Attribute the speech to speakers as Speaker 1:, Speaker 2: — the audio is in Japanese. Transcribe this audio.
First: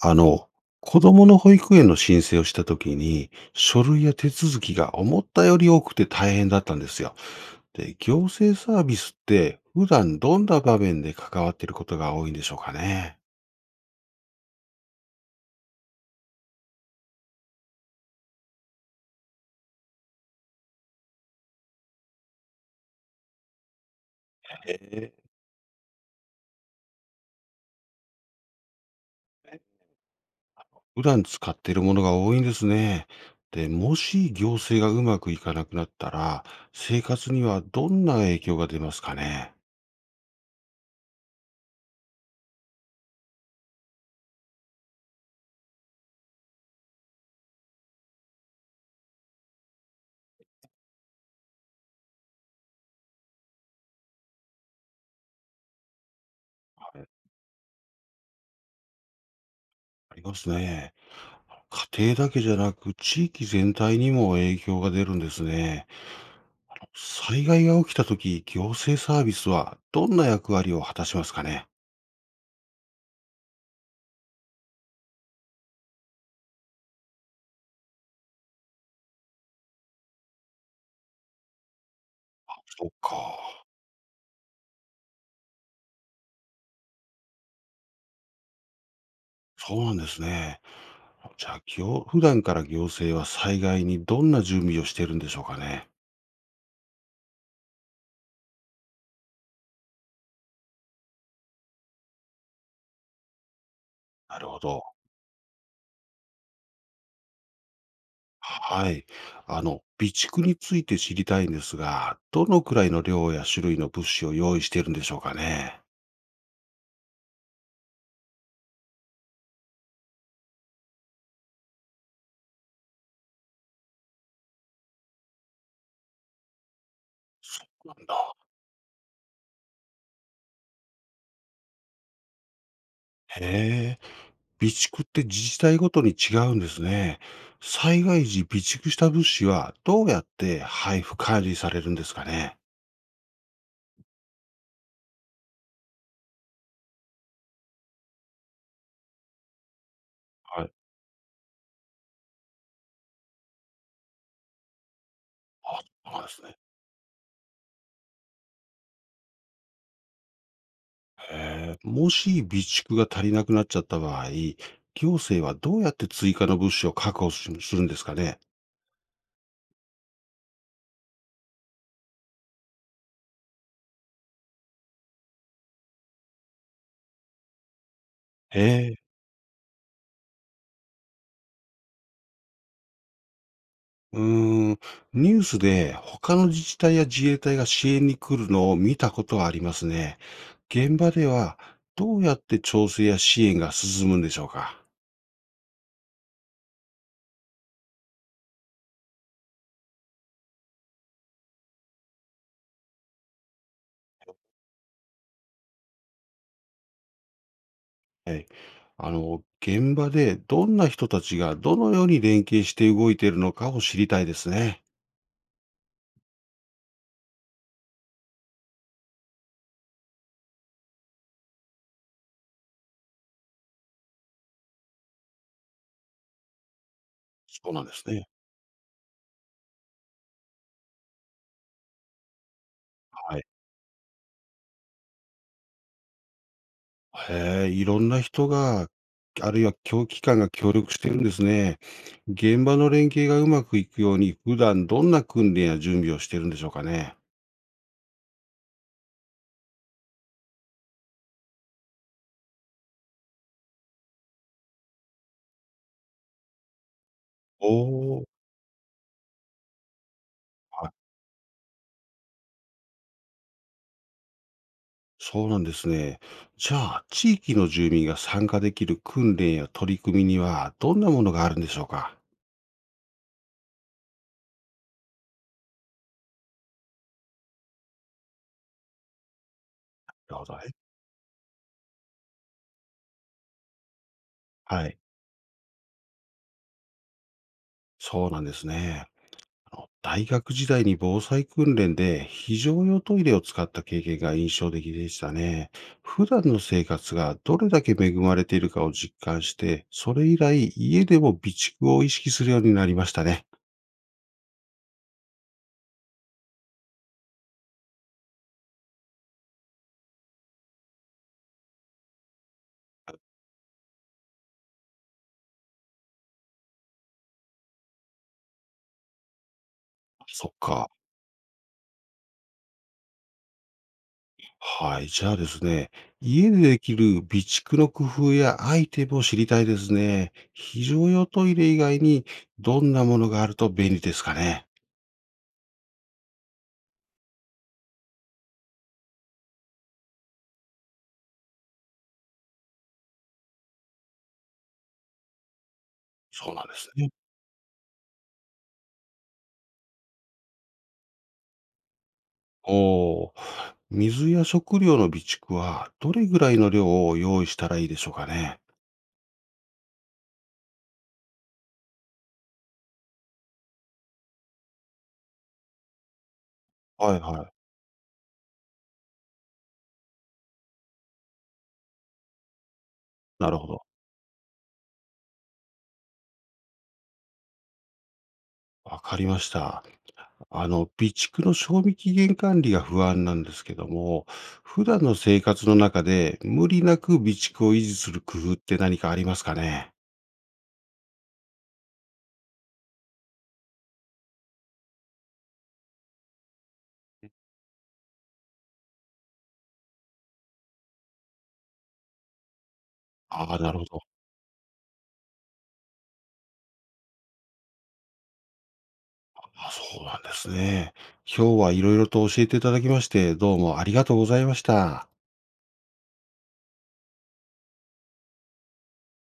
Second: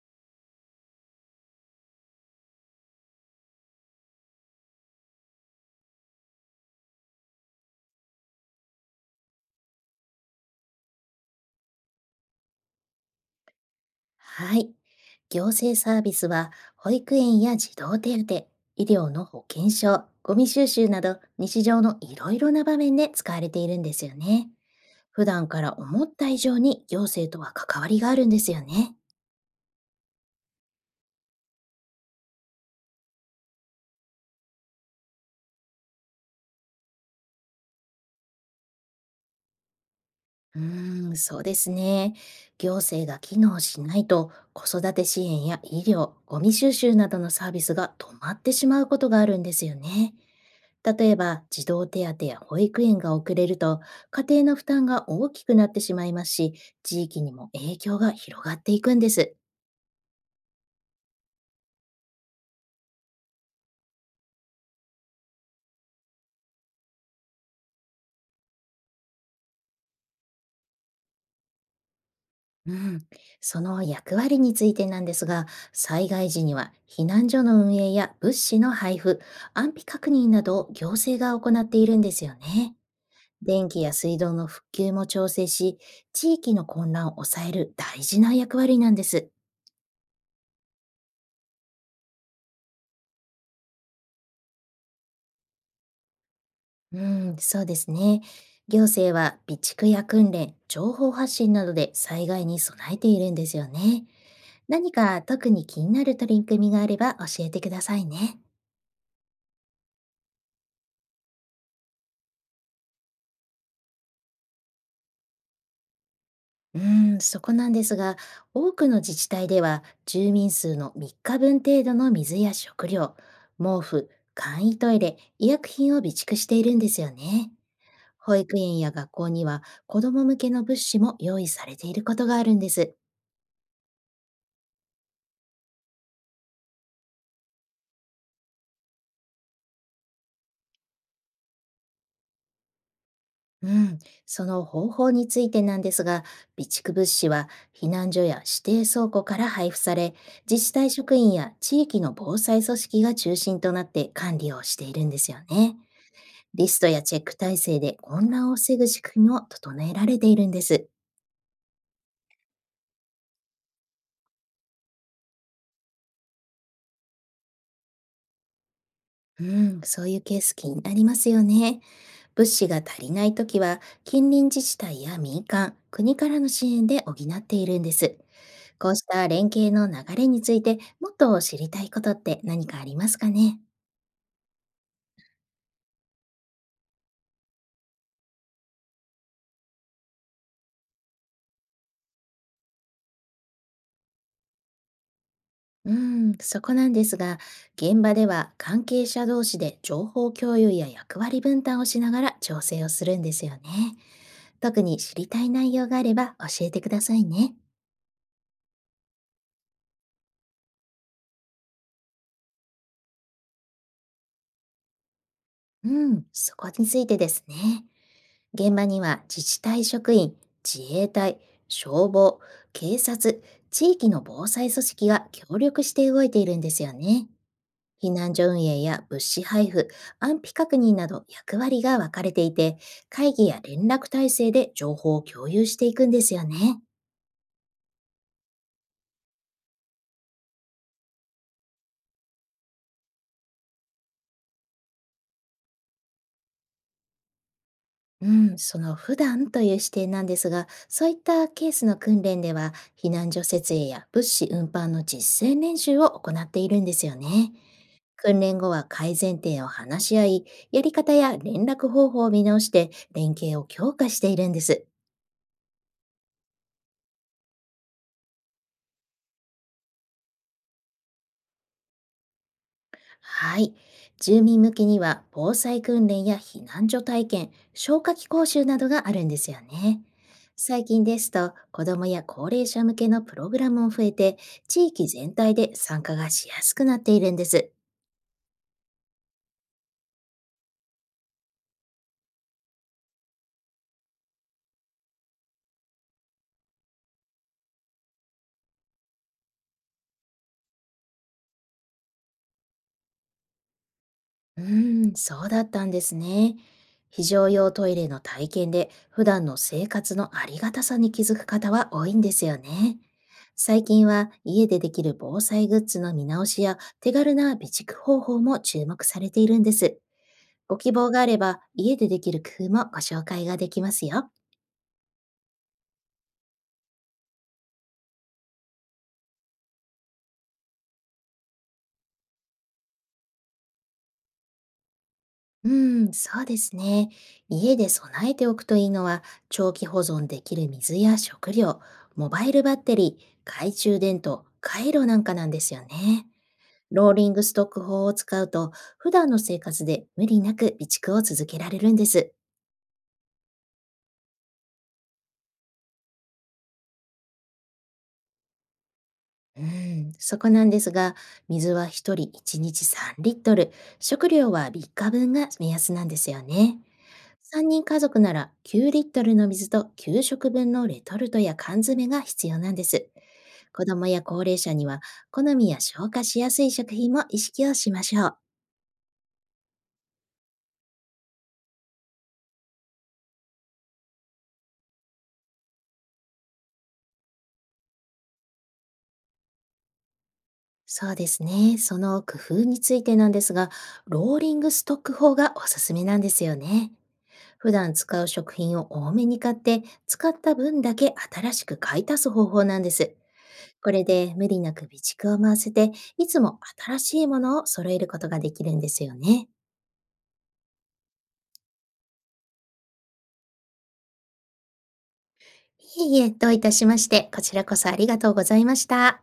Speaker 1: あの、子供の保育園の申請をしたときに、書類や手続きが思ったより多くて大変だったんですよ。で、行政サービスって普段どんな場面で関わっていることが多いんでしょうかね？
Speaker 2: はい。行政サービスは、保育園や児童手当、医療の保険証、ゴミ収集など、日常のいろいろな場面で使われているんですよね。
Speaker 1: へえ。
Speaker 2: 普段から思った以上に行政とは関わりがあるんですよね。
Speaker 1: 普段使っているものが多いんですね。で、もし行政がうまくいかなくなったら、生活にはどんな影響が出ますかね？
Speaker 2: うーん、そうですね。行政が機能しないと、子育て支援や医療、ゴミ収集などのサービスが止まってしまうことがあるんですよね。例えば、児童手当や保育園が遅れると、家庭の負担が大きくなってしまいますし、
Speaker 1: は
Speaker 2: 地
Speaker 1: い、
Speaker 2: 域にも影響が広がっていくんです。
Speaker 1: ありますね。家庭だけじゃなく地域全体にも影響が出るんですね。災害が起きたとき、行政サービスはどんな役割を果たしますかね？
Speaker 2: うん、その役割についてなんですが、災害時には避難所の運営や物資の配布、安否確認などを行政が行っているんですよね。
Speaker 1: そっか。
Speaker 2: 電気や水道の復旧も調整し、地域の混乱を抑える大事な役割なんです。
Speaker 1: そうなんですね。じゃあ、普段から行政は災害にどんな準備をしているんでしょうかね？
Speaker 2: うん、そうですね。行政は備蓄や訓練、情報発信などで災害に備えているんですよね。
Speaker 1: なるほ
Speaker 2: 何
Speaker 1: ど。
Speaker 2: か特に気になる取り組みがあれば教えてくださいね。
Speaker 1: はい。備蓄について知りたいんですが、どのくらいの量や種類の物資を用意しているんでしょうかね？
Speaker 2: うん、そこなんですが、多くの自治体では住民数の3日分程度の水や食料、毛布、簡易トイレ、医薬品を備蓄しているんですよね。
Speaker 1: そうなんだ。
Speaker 2: 保育園や学校には子ども向けの物資も用意されていることがあるんです。
Speaker 1: へえ。備蓄って自治体ごとに違うんですね。災害時、備蓄した物資はどうやって配布管理されるんですかね？
Speaker 2: うん、その方法についてなんですが、備蓄物資は避難所や指定倉庫から配布され、
Speaker 1: は
Speaker 2: 自
Speaker 1: い。
Speaker 2: 治体職員や地域の防災組織が中心となって管理をしているんですよね。
Speaker 1: あ、そうなんですね。
Speaker 2: リストやチェック体制で混乱を防ぐ仕組みも整えられているんです。
Speaker 1: もし備蓄が足りなくなっちゃった場合、行政はどうやって追加の物資を確保しするんですかね？
Speaker 2: うん、そういうケース気になりますよね。物資が足りないときは、近隣自治体や民間、国からの支援で補っているんです。こ
Speaker 1: え
Speaker 2: うし
Speaker 1: え。
Speaker 2: た連携の流れについてもっと知りたいことって何かありますかね。
Speaker 1: うーん、ニュースで他の自治体や自衛隊が支援に来るのを見たことはありますね。現場ではどうやって調整や支援が進むんでしょうか？
Speaker 2: うん、そこなんですが、現場では関係者同士で情報共有や役割分担をしながら調整をするんですよね。特に知りたい内容があれば教えてくださいね。
Speaker 1: はい。現場でどんな人たちがどのように連携して動いているのかを知りたいですね。
Speaker 2: うん、そこについてですね。現場には自治体職員、自衛隊、消防、警察、地域の防災組織が協力して動いているんですよね。
Speaker 1: そうなんです
Speaker 2: 避
Speaker 1: ね。
Speaker 2: 難所運営や物資配布、安否確認など役割が分かれていて、会
Speaker 1: はい。
Speaker 2: 議や連絡体制で情報を共有していくんですよね。
Speaker 1: へえ、いろんな人が、あるいは協機関が協力してるんですね。現場の連携がうまくいくように、普段どんな訓練や準備をしてるんでしょうかね？
Speaker 2: うん、その普段という視点なんですが、そういったケースの訓練では、避難所設営や物資運搬の実践練習を行っているんですよね。
Speaker 1: おお、
Speaker 2: 訓練後は改善点を話し合い、や
Speaker 1: は
Speaker 2: り
Speaker 1: い。
Speaker 2: 方や連絡方法を見直して連携を強化しているんです。
Speaker 1: そうなんですね。じゃあ、地域の住民が参加できる訓練や取り組みには、どんなものがあるんでしょうか？
Speaker 2: はい。住民向けには防災訓練や避難所体験、消火器講習などがあるんですよね。
Speaker 1: なるほどね。
Speaker 2: 最近ですと、子どもや高齢者向けのプログラムも増えて、
Speaker 1: は
Speaker 2: 地
Speaker 1: い。
Speaker 2: 域全体で参加がしやすくなっているんです。
Speaker 1: そうなんですね。あ、大学時代に防災訓練で非常用トイレを使った経験が印象的でしたね。普段の生活がどれだけ恵まれているかを実感して、それ以来家でも備蓄を意識するようになりましたね。
Speaker 2: うーん、そうだったんですね。非常用トイレの体験で普段の生活のありがたさに気づく方は多いんですよね。最近は家でできる防災グッズの見直しや手軽な備蓄方法も注目されているんです。
Speaker 1: そっ
Speaker 2: ご
Speaker 1: か。
Speaker 2: 希望があれば家でできる工夫もご紹介ができますよ。
Speaker 1: はい。じゃあですね、家でできる備蓄の工夫やアイテムを知りたいですね。非常用トイレ以外にどんなものがあると便利ですかね？
Speaker 2: うん、そうですね。家で備えておくといいのは、長期保存できる水や食料、モバイルバッテリー、懐中電灯、カイロなんかなんですよね。
Speaker 1: そうなんですね。
Speaker 2: ローリングストック法を使うと、普段の生活で無理なく備蓄を続けられるんです。
Speaker 1: おお、水や食料の備蓄はどれぐらいの量を用意したらいいでしょうかね？
Speaker 2: うん、そこなんですが、水は1人1日3リットル、食料は3日分が目安なんですよね。
Speaker 1: はいはい。
Speaker 2: 3人家族なら9リットルの水と給食分のレトルトや缶詰が必要なんです。
Speaker 1: なるほ
Speaker 2: 子
Speaker 1: ど。
Speaker 2: 供や高齢者には好みや消化しやすい食品も意識をしましょう。
Speaker 1: わかりました。備蓄の賞味期限管理が不安なんですけども、普段の生活の中で無理なく備蓄を維持する工夫って何かありますかね？
Speaker 2: そうですね。その工夫についてなんですが、ローリングストック法がおすすめなんですよね。普段使う食品を多めに買って、使った分だけ新しく買い足す方法なんです。
Speaker 1: ああ、なるほ
Speaker 2: こ
Speaker 1: ど。
Speaker 2: れで無理なく備蓄を回せて、いつも新しいものを揃えることができるんですよね。
Speaker 1: あ、そうなんですね。今日はいろいろと教えていただきまして、どうもありがとうございました。
Speaker 2: いえいえ、どういたしまして、こちらこそありがとうございました。